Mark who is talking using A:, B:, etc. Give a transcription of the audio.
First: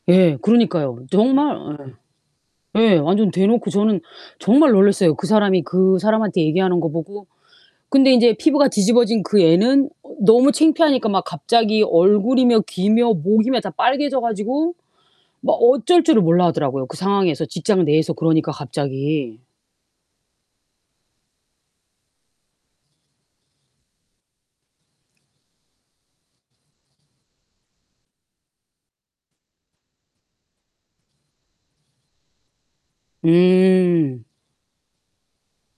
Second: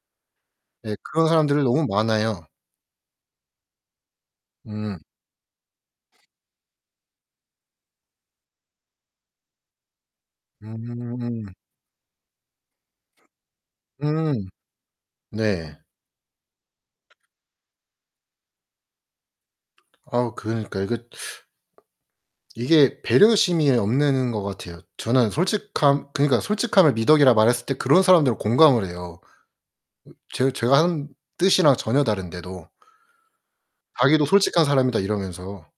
A: 예
B: 예.
A: 그러니까요.
B: 그런
A: 정말
B: 사람들
A: 어
B: 너무 많아요.
A: 예 완전 대놓고 저는 정말
B: 음.
A: 놀랬어요 그 사람이 그 사람한테 얘기하는 거 보고. 근데 인제 피부가 뒤집어진 그 애는 어 너무 창피하니까 막
B: 음.
A: 갑자기 얼굴이며 귀며 목이며 다 빨개져
B: 음.
A: 가지고 막
B: 네.
A: 어쩔 줄을 몰라 하더라고요 그 상황에서 직장 내에서 그러니까 갑자기.
B: 아 그러니까 이거 이게 배려심이 없는 것 같아요. 저는 솔직함 그니까 솔직함을 미덕이라 말했을 때 그런 사람들은 공감을 해요. 음 제 제가 하는 뜻이랑 전혀 다른데도.
A: 음.
B: 자기도 "솔직한 사람이다." 이러면서.